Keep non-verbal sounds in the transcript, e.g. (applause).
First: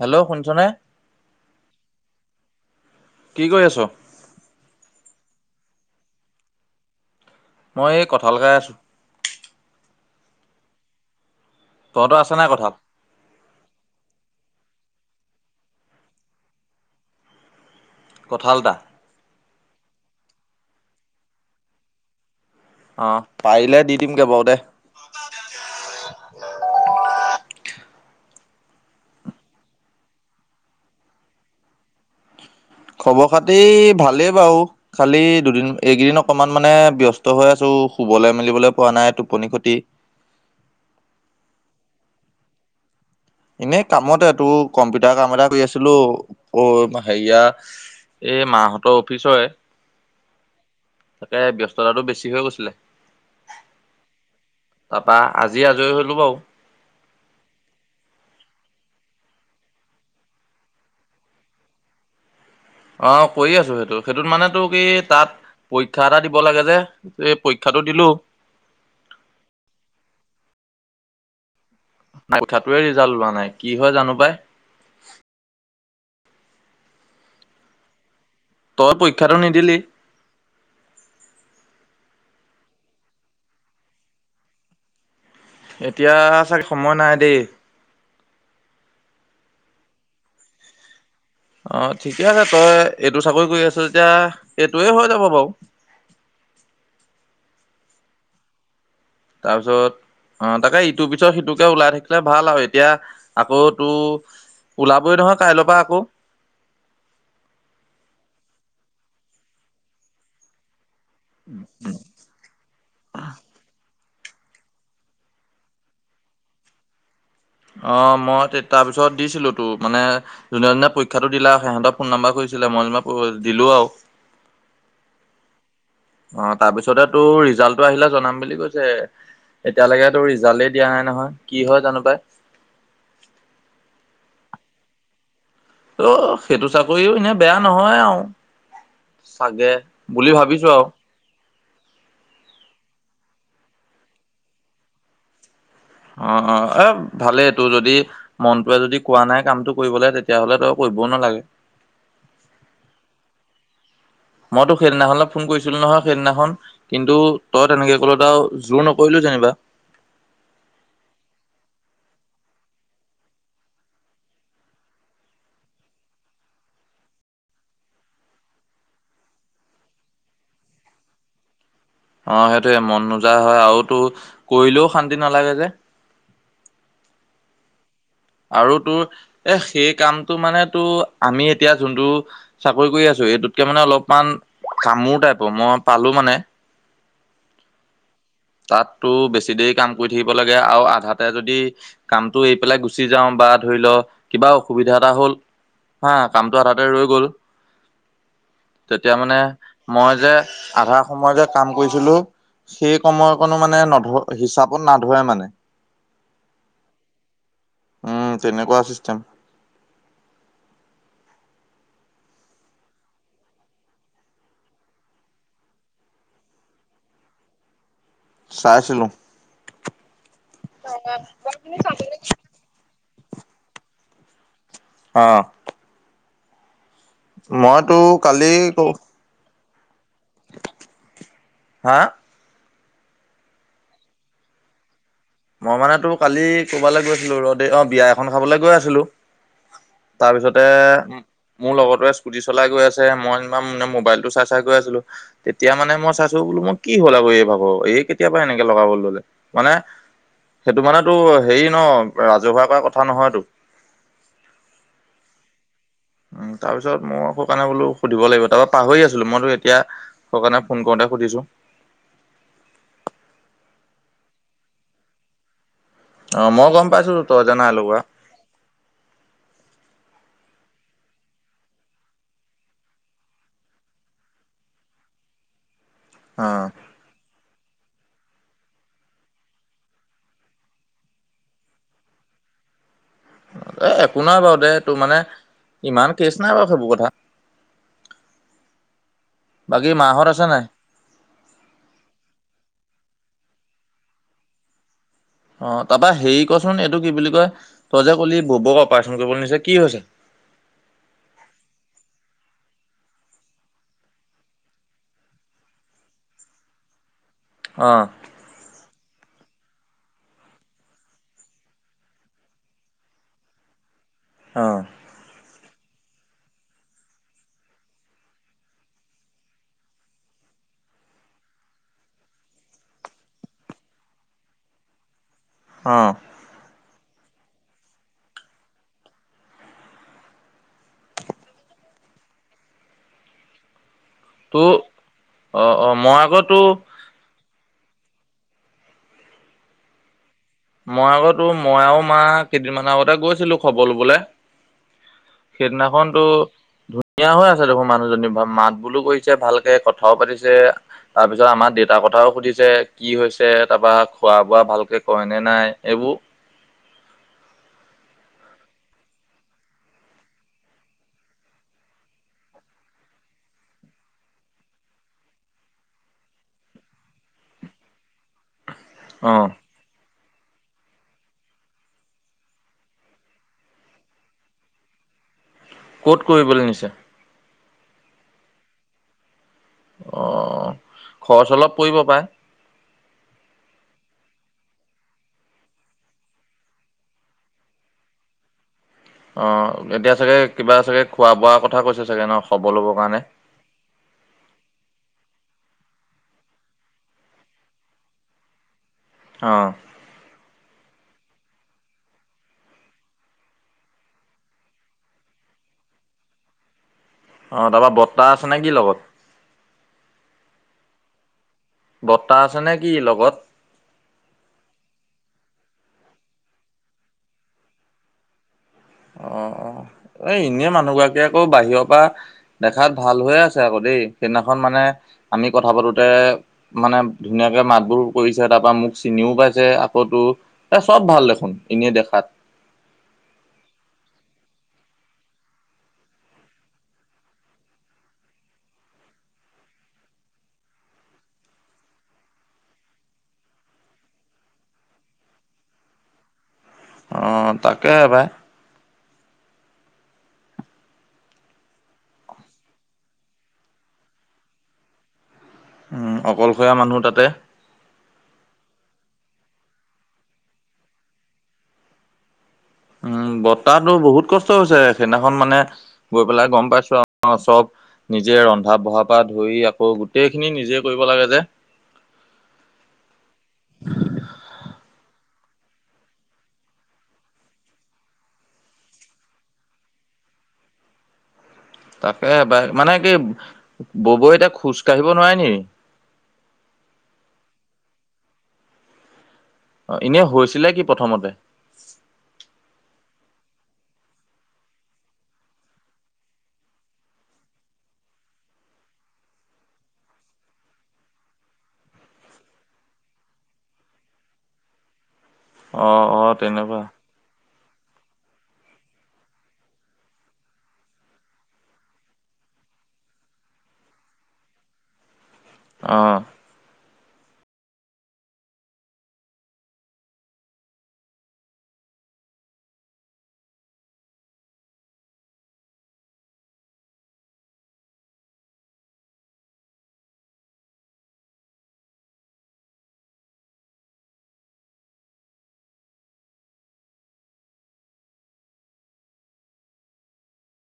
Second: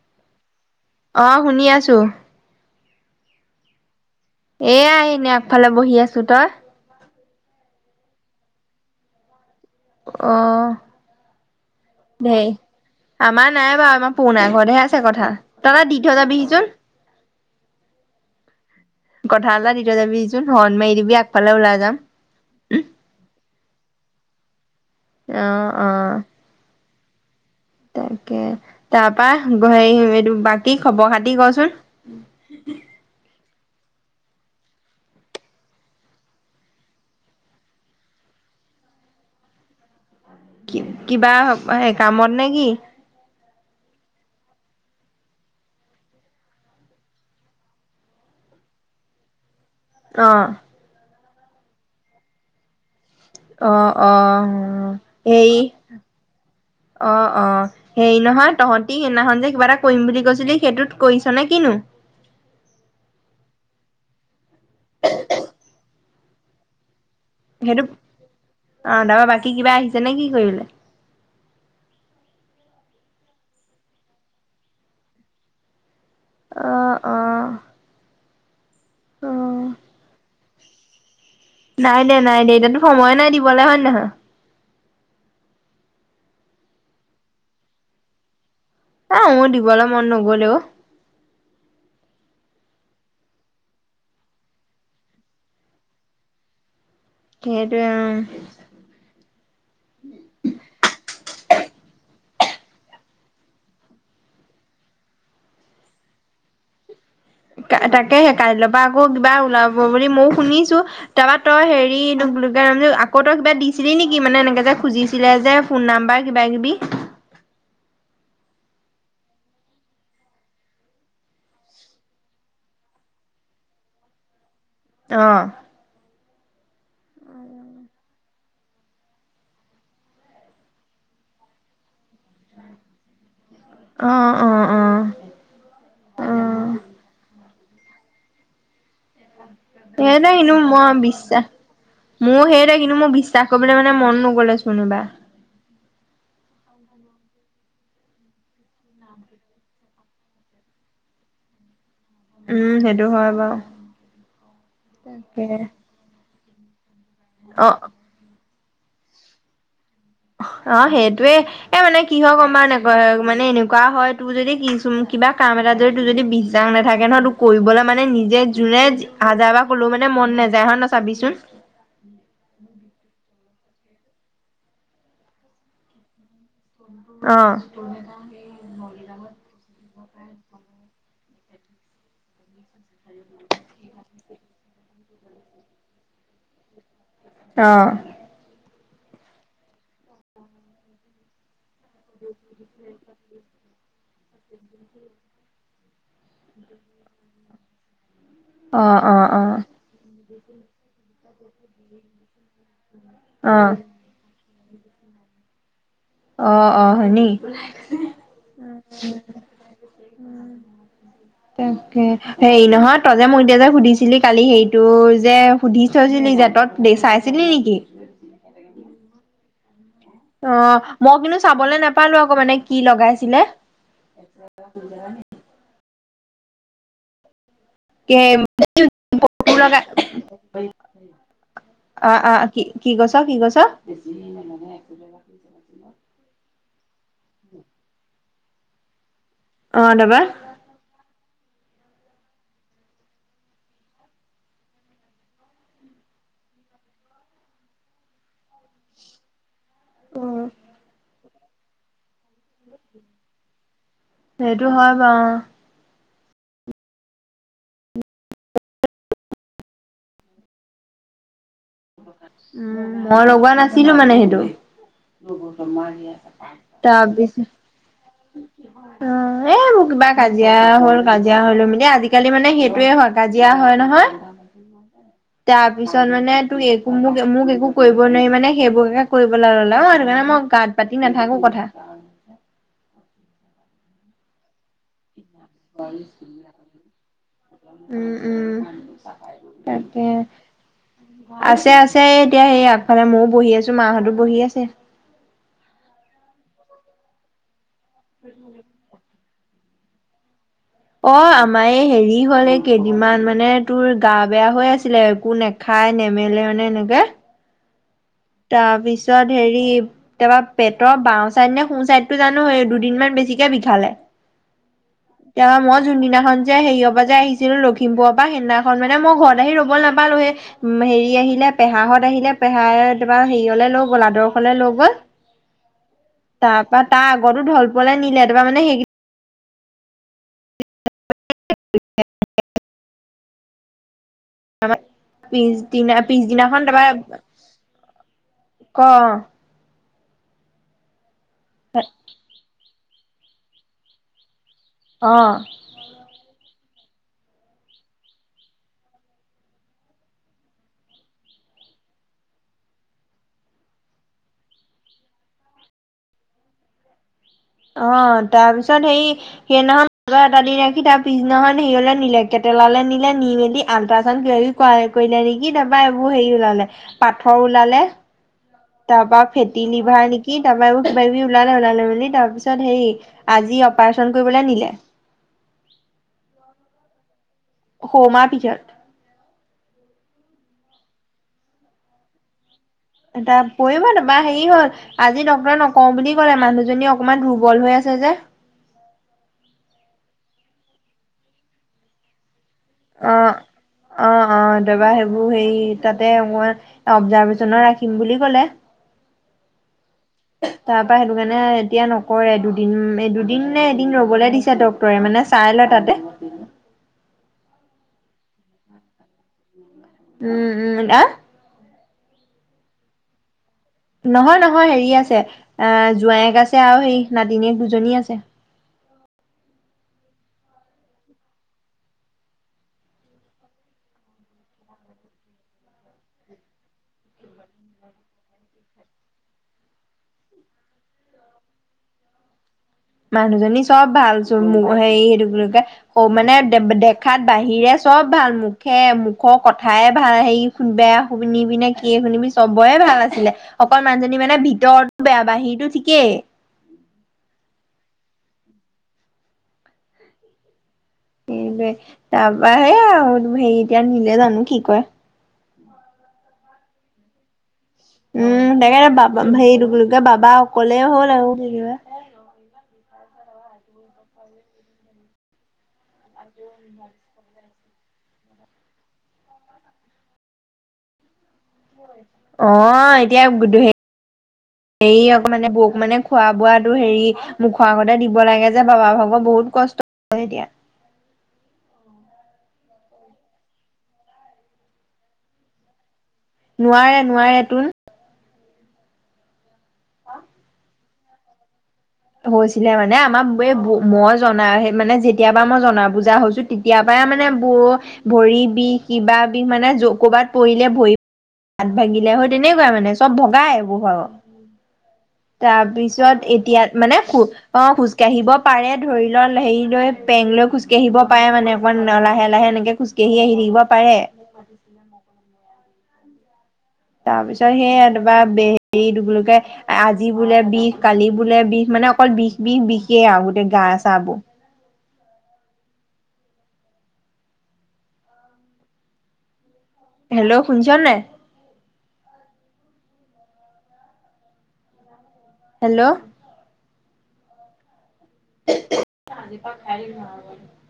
Hello শুনছ'নে? অ শুনি আছো কি কৰি আছ? এয়া ইনে আগফালে বহি আছো। তই? মই এই কঁঠালখাই আছোঁ। অ তহঁত আছে ধেই নাই কঁঠাল? আমাৰ নাই বাৱ আমাৰ পনা ঘৰতহে আছে কঠাল তই এটা দি থৈ যাবিহি চোন। কঁঠাল টা। কঠাল এটা দি থৈ যাবিহিচোন শৰণ মাৰি দিবি আগফালে ওলাই যাম। অঁহ পাৰিলে দি দিমগে বাউ দে। এ অ অঁহ। তাকে তাৰপা গ হেই এইটো বাকী খবৰ খাতি কচোন? খবৰ খাতি ভালেই বাউ খালি দুদিন এইকেইদিন অকমান মানে ব্যস্ত হৈ আছো শুবলে মেলিবলে পোৱা নাই টোপনি খতি। কি কিবা হে কামত নে কি? এনেই কামতে তোৰ কম্পিউটাৰ কাম এটা কৰি আছিলো অ হেয়া- এই মাহঁতৰ অফিচয়। অঁহ। তাতে ব্যস্ততাটো বেছি হৈ গৈছিলে। অ অ তাৰপা সেই আজি আজৰি হ'লো বাৰু। অ অ। হেৰি নহয় তহঁতি সেইনাখন যে কিবা এটা কইম বুলি কৈছিলি সেইটোত কৰিছ নে কিনো? অঁহ কই আছো সেইটো সেইটোত মানে তো কি তাত পৰীক্ষা এটা দিব লাগে যে এই‌ পৰীক্ষাটো দিলো। অহ তাৰপা বাকী কিবা আহিছে নে কি কৰিবলে? নাই কুঠাটোৱে ৰিজাল্ট ওলোৱা নাই কি হয় জানো পাই। অ অ তই পৰীক্ষাটো অ'। নিদিলি? নাই দিয়া নাই দিয়া এতিয়াতো সময়ে নাই দিবলে হয় নে নহয়। এতিয়া চাগে সময় নাই দেই। এ মোৰ দিবলে মন ন গ'লেও। অ ঠিকে আছে তই এইটো চাকই কৰি আছ যেতিয়া এইটোয়ে হৈ যাব বাউ। সেটোৱে উ তাৰপিছত অ তাকে ইটোৰ পিছত সিটোকে ওলাই থাকিলে ভাল আউ এতিয়া আকৌ তো ওলাবই নহয় কাইলৰ পা আকৌ। কা তাকেহে কাইলৈৰ পৰা আকৌ কিবা ওলাব বুলি মইও শুনিছো। তাৰপৰা তই হেৰি- কে ৰমযে আকৌ তই কিবা দিছিলি নিকি মানে এনেকে যে খুজিছিলে যে ফোন নাম্বাৰ কিবা কিবি? অঁহ মই তে তাৰপিছত দিছিলো তো মানে যোনে জোনে পৰীক্ষাটো দিলা সিহঁতৰ ফোন নাম্বাৰ খোজিছিলে মই যেনেবা প দিলো আউ। অ। অঁহ তাৰপিছতে তোৰ ৰিজাল্টটো আহিলে জনাম বুলি কৈছে। এতিয়ালেকে তোৰ ৰিজালেই দিয়া নাই নহয় কি হয় জানো পাই। অ অ অ। অঁহ সেইটো অ'। চাকইও এনেই বেয়া নহয় আউ সেইটোৱে এনো ভাবিছো আৰু মই বিশ্বাস মোৰো সেইটোৱেই কিন্তু মোৰ বিশ্বাস কৰিবলে মানে মন নগ'লে চুনুবা। অ অ এ ভালেই টোৰ যদি মনটোৱে যদি কোৱা নাই কামটো কৰিবলে তেতিয়া হ'লে তই কৰিবও নালাগে। উম সেইটো হয় বাউ। মই তোক সেইদিনাখনত ফোন কৰিছিলো নহয় সেইদিনাখন কিন্তু অ তই তেনেকে ক'লত আউ জোৰ নকৰিলোঁ যেনিবা। অ', সেইটোৱে। এ মানে কি হয় গ'ম পাৱ নে নাই, মানে এনেকুৱা হয় তোৰ যদি কিছু কিবা কাম এটা যদি তোৰ যদি বিশ্বাস নাথাকে নহয় তোক কৰিবলৈ মানে নিজে যোনে হাজাৰ বাৰ ক'লেও মানে মন নাযায় হয় নে নহয় চাবিচোন। অ', সেইটোয়ে মন নোযা হয় আৰু তোৰ কৰিলেও শান্তি নালাগে যে। অ'। আৰু তোৰ এ সেই কামটো মানে তোৰ আমি এতিয়া যোনটো চাকৰি কৰি আছো, এইটোতকে মানে অলপমান কামোৰ টাইপৰ, মই পালো মানে। অ'। তাত তোৰ বেছি দেৰি কাম কৰি থাকিব লাগে আৰু আধাতে যদি কামটো এৰি পেলাই গুচি যাওঁ বা ধৰি লও কিবা অসুবিধা এটা হ'ল হা কামটো আধাতে ৰৈ গ'ল। অ', তেতিয়া অ', মানে অ'। মই যে আধা সময় যে কাম কৰিছিলো, সেই সময় কোনো অ অ মানে নধ হিচাপত নাধৰে মানে। অ', অ', হয়নি? উম তেনেকুৱা চিষ্টেম (inaudible) তাকে, হেৰি নহয় তই যে মোক এতিয়া যে সুধিছিলি কালি হেৰিটো যে সুধি থৈছিলি যে, তই দেই চাইছিলি নেকি? চাইছিলো। অ', মই কিন্তু চাবলৈ নাপালো আকৌ মানে কি লগাইছিলে। অ'। মই (unintelligible) হা অ', অ'। কি, কি কৈছ কি কৈছ? (unintelligible) মই মানে তোৰ কালি কবালৈ গৈ আছিলো, ৰ'দেই অ', বিয়া এখন খাবলৈ গৈ আছিলো। অ তাৰপা তাৰপিছতে মোৰ লগৰটোৱে স্কুটি চলাই গৈ আছে, মই (unintelligible) মোবাইলটো চাই চাই গৈ আছিলো। তেতিয়া মানে মই চাইছো বোলো মই কি হ'ল আৰু এই ভাগৰ, এই কেতিয়া পা এনেকে লগাব ল'লে? মানে উম। সেইটো মানে তোৰ হেৰি ন', ৰাজহুৱা কৰা কথা নহয়তো। সেইটো হয় বাৰু। উম, তাৰপিছত মোৰ আকৌ কাৰণে বোলো সুধিব লাগিব, তাৰপৰা পাহৰি আছিলো, মইতো এতিয়া সেইকাৰণে ফোন কৰোতে সুধিছো। উম, মই লগোৱা নাছিলো মানে সেইটো। অ', মই গ'ম পাইছো তই তাৰপিছত যে নাই লগোৱা। অ এ কিবা কাজিয়া হ'ল, কাজিয়া হৈ লৈ মেলি, আজিকালি মানে সেইটোৱে হয় কাজিয়া হয় নহয় তাৰপিছত মানে অ তোৰ এ মোক মোক একো কৰিব নোৱাৰি মানে সেইবোৰকে কৰিব ল'লে। অ', সেইটো কাৰণে মই গাত পাতি নাথাকো কথা। এ একো নাই বাৰু দে তোৰ মানে ইমান কেচ নাই বাৰু সেইবোৰ কথা। উম উম বাকী তাকে মা হত আছে নাই? আছে আছে, এতিয়া সেই আগফালে মইয়ো বহি আছো, মাহঁতো বহি আছে। অ', তাৰপৰা হেৰি কচোন, এইটো কি বুলি কয় তই যে কলি বৰবৌক অপাৰচন কৰিবলৈ নিছে, কি হৈছে? অ', আমাৰ এই হেৰি হ'ল, এই কেইদিনমান মানে তোৰ গা বেয়া হৈ আছিলে। একো নে খাই নেমেলে মানে এনেকে। অ। তাৰপিছত হেৰি, তাৰপৰা পেটৰ বাওঁ চাইড নে সো চাইডতো জানো দুদিনমান বেছিকে বিষালে। অ কেতিয়াবা মই যোনদিনাখন যে হেৰিয়ৰ পৰা যে আহিছিলো লখিমপুৰৰ পৰা, সেইদিনাখন মানে মই ঘৰত আহি ৰ'ব নাপালোৱে। উম হেৰি আহিলে পেহাহত আহিলে, পেহাই কেতিয়াবা হেৰিয়লে লৈ গ'ল, আদৰ্শলে লৈ গ'ল। অঁ। তাৰপৰা তাৰ আগতো ঢল পুৱাতে নিলে, তোমাৰ মানে সেই (inaudible) (inaudible) আমাৰ অ অ পিছদিনা মই আকৌ তো পিছদিনাখন তাৰ পৰা ক অ মই আকৌ তোৰ মই আৰু মা কেইদিনমানৰ আগতে গৈছিলো খবৰ ল'বলৈ অ সেইদিনাখনতো ধুনীয়া হৈ আছে দেখোন মানুহজনী মাত বোলো কৰিছে ভালকে কথাও পাতিছে। তাৰপিছত আমাৰ দেউতাৰ কথাও সুধিছে কি হৈছে তাৰপৰা খোৱা-বোৱা ভালকে কৰে নে নাই এইবোৰ অ তাৰপিছত সেই সেইদিনাখন মাজত এটা দিন ৰাখি তাৰ পিছদিনাখন সেৰিয়লে নিলে কেটেলালৈ নিলে নি মেলি আল্ট্ৰাজান কিবা-কিবি কৰাই কৰিলে নেকি তাৰ পৰা এইবোৰ হেৰি ওলালে পাথৰ ওলালে তাৰ পৰা অ ফেটি লিভাৰ নেকি কি তাৰ পৰা এইবোৰ কিবা-কিবি ওলালে ওলালে মেলি তাৰপিছত হেই আজি অপাৰেশ্যন কৰিবলৈ নিলে ক'ত কৰিবলৈ নিছে হৌমাৰ পিজত অ খৰচ অলপ পৰিব পাৰে। এটা পৰিব তাৰ পৰা হেৰি হ'ল আজি ডক্তৰে নকওঁ বুলি ক'লে মানুহজনী অকমান দুৰ্বল হৈ আছে যে। অ এতিয়া চাগে কিবা চাগে খোৱা বোৱাৰ কথা কৈছে চাগে ন খবৰ ল'বৰ কাৰণে অ অ অ তাৰ পৰা সেইবোৰ হেই তাতে মই অপজাৰ্ভেশ্বনত ৰাখিম বুলি ক'লে অঁ তাৰ পৰা সেইটো কাৰণে এতিয়া ন'কৰে দুদিন এ দুদিন নে এদিন ৰ'বলে দিছে ডক্ত তৰে মানে চাই লয় তাতে অ তাৰ পৰা বৰ্তা আছে নে কি লগত উম উম এ বৰ্তা আছে নে কি লগত? নহয় নহয় হেৰি আছে এ জোঁৱায়েক আছে আৰু হেৰি নাতিনীয়েক দুজনী আছে। অ অ এ এনেই মানুহ গৰাকী আকৌ বাহিৰৰ পৰা দেখাত ভাল হৈ আছে আকৌ দেই সেইদিনাখন মানে আমি কথা পাতোটে মানে ধুনীয়াকে মাত-বোল কৰিছে তাৰ পৰা মোক চিনিও পাইছে আকৌ তোৰ এ চব ভাল দেখোন এনেই দেখাত মানুহজনী চব ভাল চোন হেৰি সেইটো কি বুলি কয় অ মানে দে দেখাত বাহিৰে চব ভাল মুখে মুখৰ কথাই ভাল হেৰি বেয়া শুনিবি নে কিয়ে শুনিবি চবৰে ভাল আছিলে। অকল মানজনী মানে ভিতৰত বেয়া বাহিৰটো ঠিকেই। অ' তাকে পাই। সেইটোৱে, তাৰপা সেই আ হেৰি এতিয়া নিলে জানো কি কয়। উম অকলশৰীয়া মানুহ তাতে। উম, যেনেকে হেৰি এইটো কি বুলি কয় বাবা অকলে হ'ল আৰু যেনিবা। উম, বৰ্তাটোৰ বহুত কষ্ট হৈছে। সেইদিনাখন মানে গৈ পেলাই গম পাইছো আৰু চব নিজে ৰন্ধা-বঢ়াৰ পৰা ধৰি আকৌ গোটেইখিনি নিজে কৰিব লাগে যে। অ' এতিয়া হেৰি আক' মানে বৌক মানে খোৱা বোৱাটো হেৰি মুখৰ আগতে দিব লাগে যে বাবা ভাগৰ বহুত কষ্ট হ'য় এতিয়া। তাকে বা মানে কি ববই এতিয়া খোজ কাঢ়িব নোৱাৰে নি? নোৱাৰে নোৱাৰে তোন। অ' ইনেই হৈছিলে কি প্ৰথমতে? হৈছিলে মানে আমাৰ এই ব, মই জনা মানে যেতিয়াৰ পৰা মই জনা বুজা হৈছো। তেতিয়াৰ পৰাই মানে বৌ ভৰি বিষ, কিবা বিষ মানে ক'বাত পৰিলে ভৰি হাত ভাগিলে হয়, তেনেকুৱাই মানে চব ভগাই বৌ ভাগ। অ অ তাৰপিছত এতিয়া তেনেকুৱা মানে (unintelligible) অ' খোজকাঢ়িব পাৰে ধৰি ল'। হেৰি লৈ পেং লৈ খোজকাঢ়িব পাৰে মানে অকণমান লাহে লাহে এনেকে খোজ কেহী আহি থাকিব পাৰে। (inaudible) অ' তাৰপিছত সেইয়া (unintelligible) কয়। আজি বোলে বিষ, কালি বোলে বিষ। মানে অকল বিষ বিষ বিষেই আ গোটেই গা চা বোৰ। হেল্ল' শুনিছ নাই। হেল্ল' (unintelligible)